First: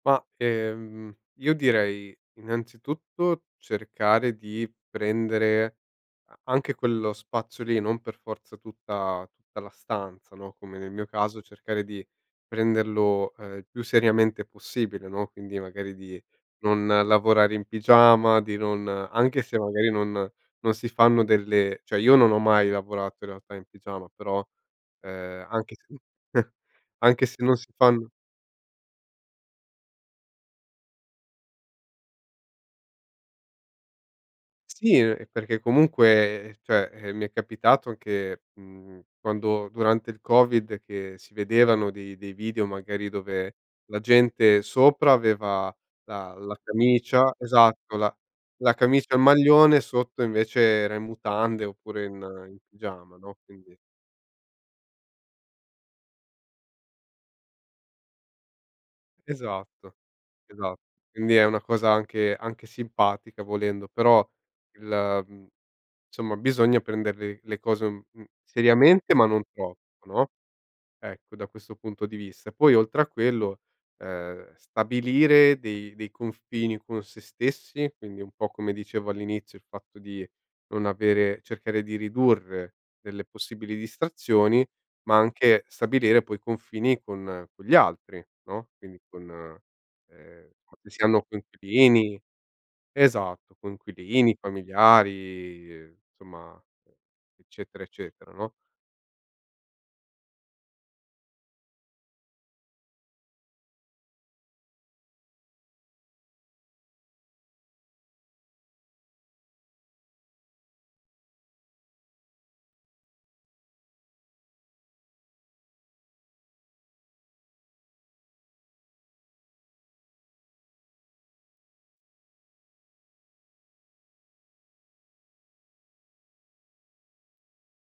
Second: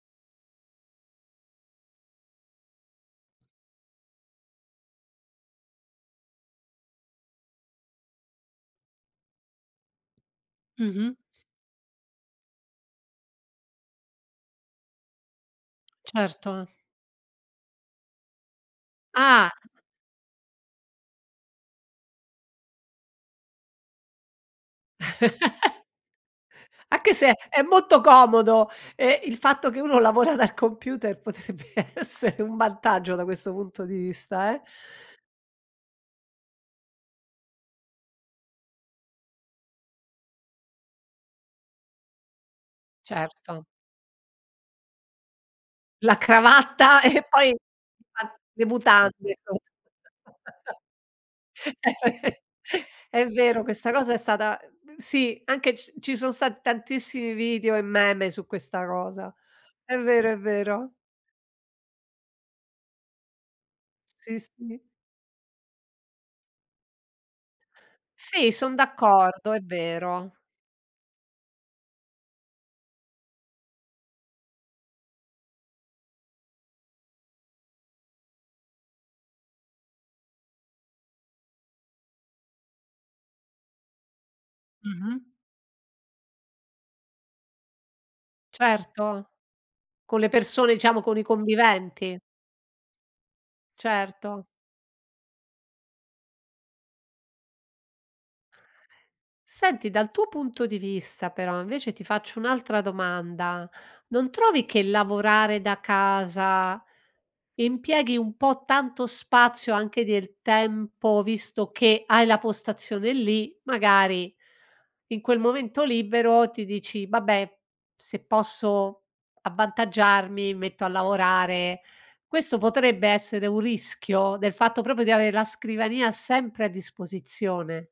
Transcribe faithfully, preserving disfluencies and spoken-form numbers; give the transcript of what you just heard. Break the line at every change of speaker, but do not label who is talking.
Ma, ehm, io direi innanzitutto cercare di prendere a anche quello spazio lì, non per forza tutta tutta la stanza, no, come nel mio
Mh-mh.
caso cercare di prenderlo, ehm, il più seriamente possibile, no, quindi magari di
Certo.
non lavorare in pigiama, di non anche
Ah!
se magari non non si fanno delle cioè io non ho mai lavorato in realtà in pigiama, però, ehm, anche se
Anche
anche se
se
non
è
si
molto
fanno
comodo, ehm, il fatto che uno lavora dal computer potrebbe essere un vantaggio da questo punto di vista, eh?
Sì, ehm, perché comunque cioè, eh, mi è capitato anche mhmm, quando durante il covid che si vedevano di dei video magari dove
Certo.
la gente sopra aveva
La
la la
cravatta e
camicia
poi
esatto la
[unintelligible] le
la camicia e il
mutande sotto.
maglione, sotto invece era in mutande oppure in in pigiama,
È
no,
vero,
quindi
questa cosa è stata uhm, sì, anche c ci sono stati tantissimi video e meme su questa cosa.
Esatto,
È vero, è
esa
vero.
quindi è una cosa anche anche simpatica volendo, però
Sì, sì.
il mhmm, nsomma bisogna prendere l le cose un
Sì, son
seriamente ma non
d'accordo, è
troppo, no,
vero.
ecco, da questo punto di vista. Poi oltre a quello, ehm, stabilire dei dei confini con sé stessi, quindi un po' come dicevo all'inizio il fatto di non avere cercare di ridurre delle possibili distrazioni, ma
Mh-mh.
anche stabilire poi confini con con gli altri, no, quindi
Certo,
con
con le
ehm,
persone
quando
diciamo
si
con i
hanno
conviventi.
coinquilini esatto coinquilini,
Certo.
familiari, nsomma eccetera eccetera, no?
Senti dal tuo punto di vista però invece ti faccio un'altra domanda, non trovi che lavorare da casa, impieghi un po' tanto spazio anche del tempo visto che hai la postazione lì, magari in quel momento libero ti dici: "Vabbè se posso avvantaggiarmi mi metto a lavorare" questo potrebbe essere un rischio, del fatto proprio di avere la scrivania sempre a disposizione?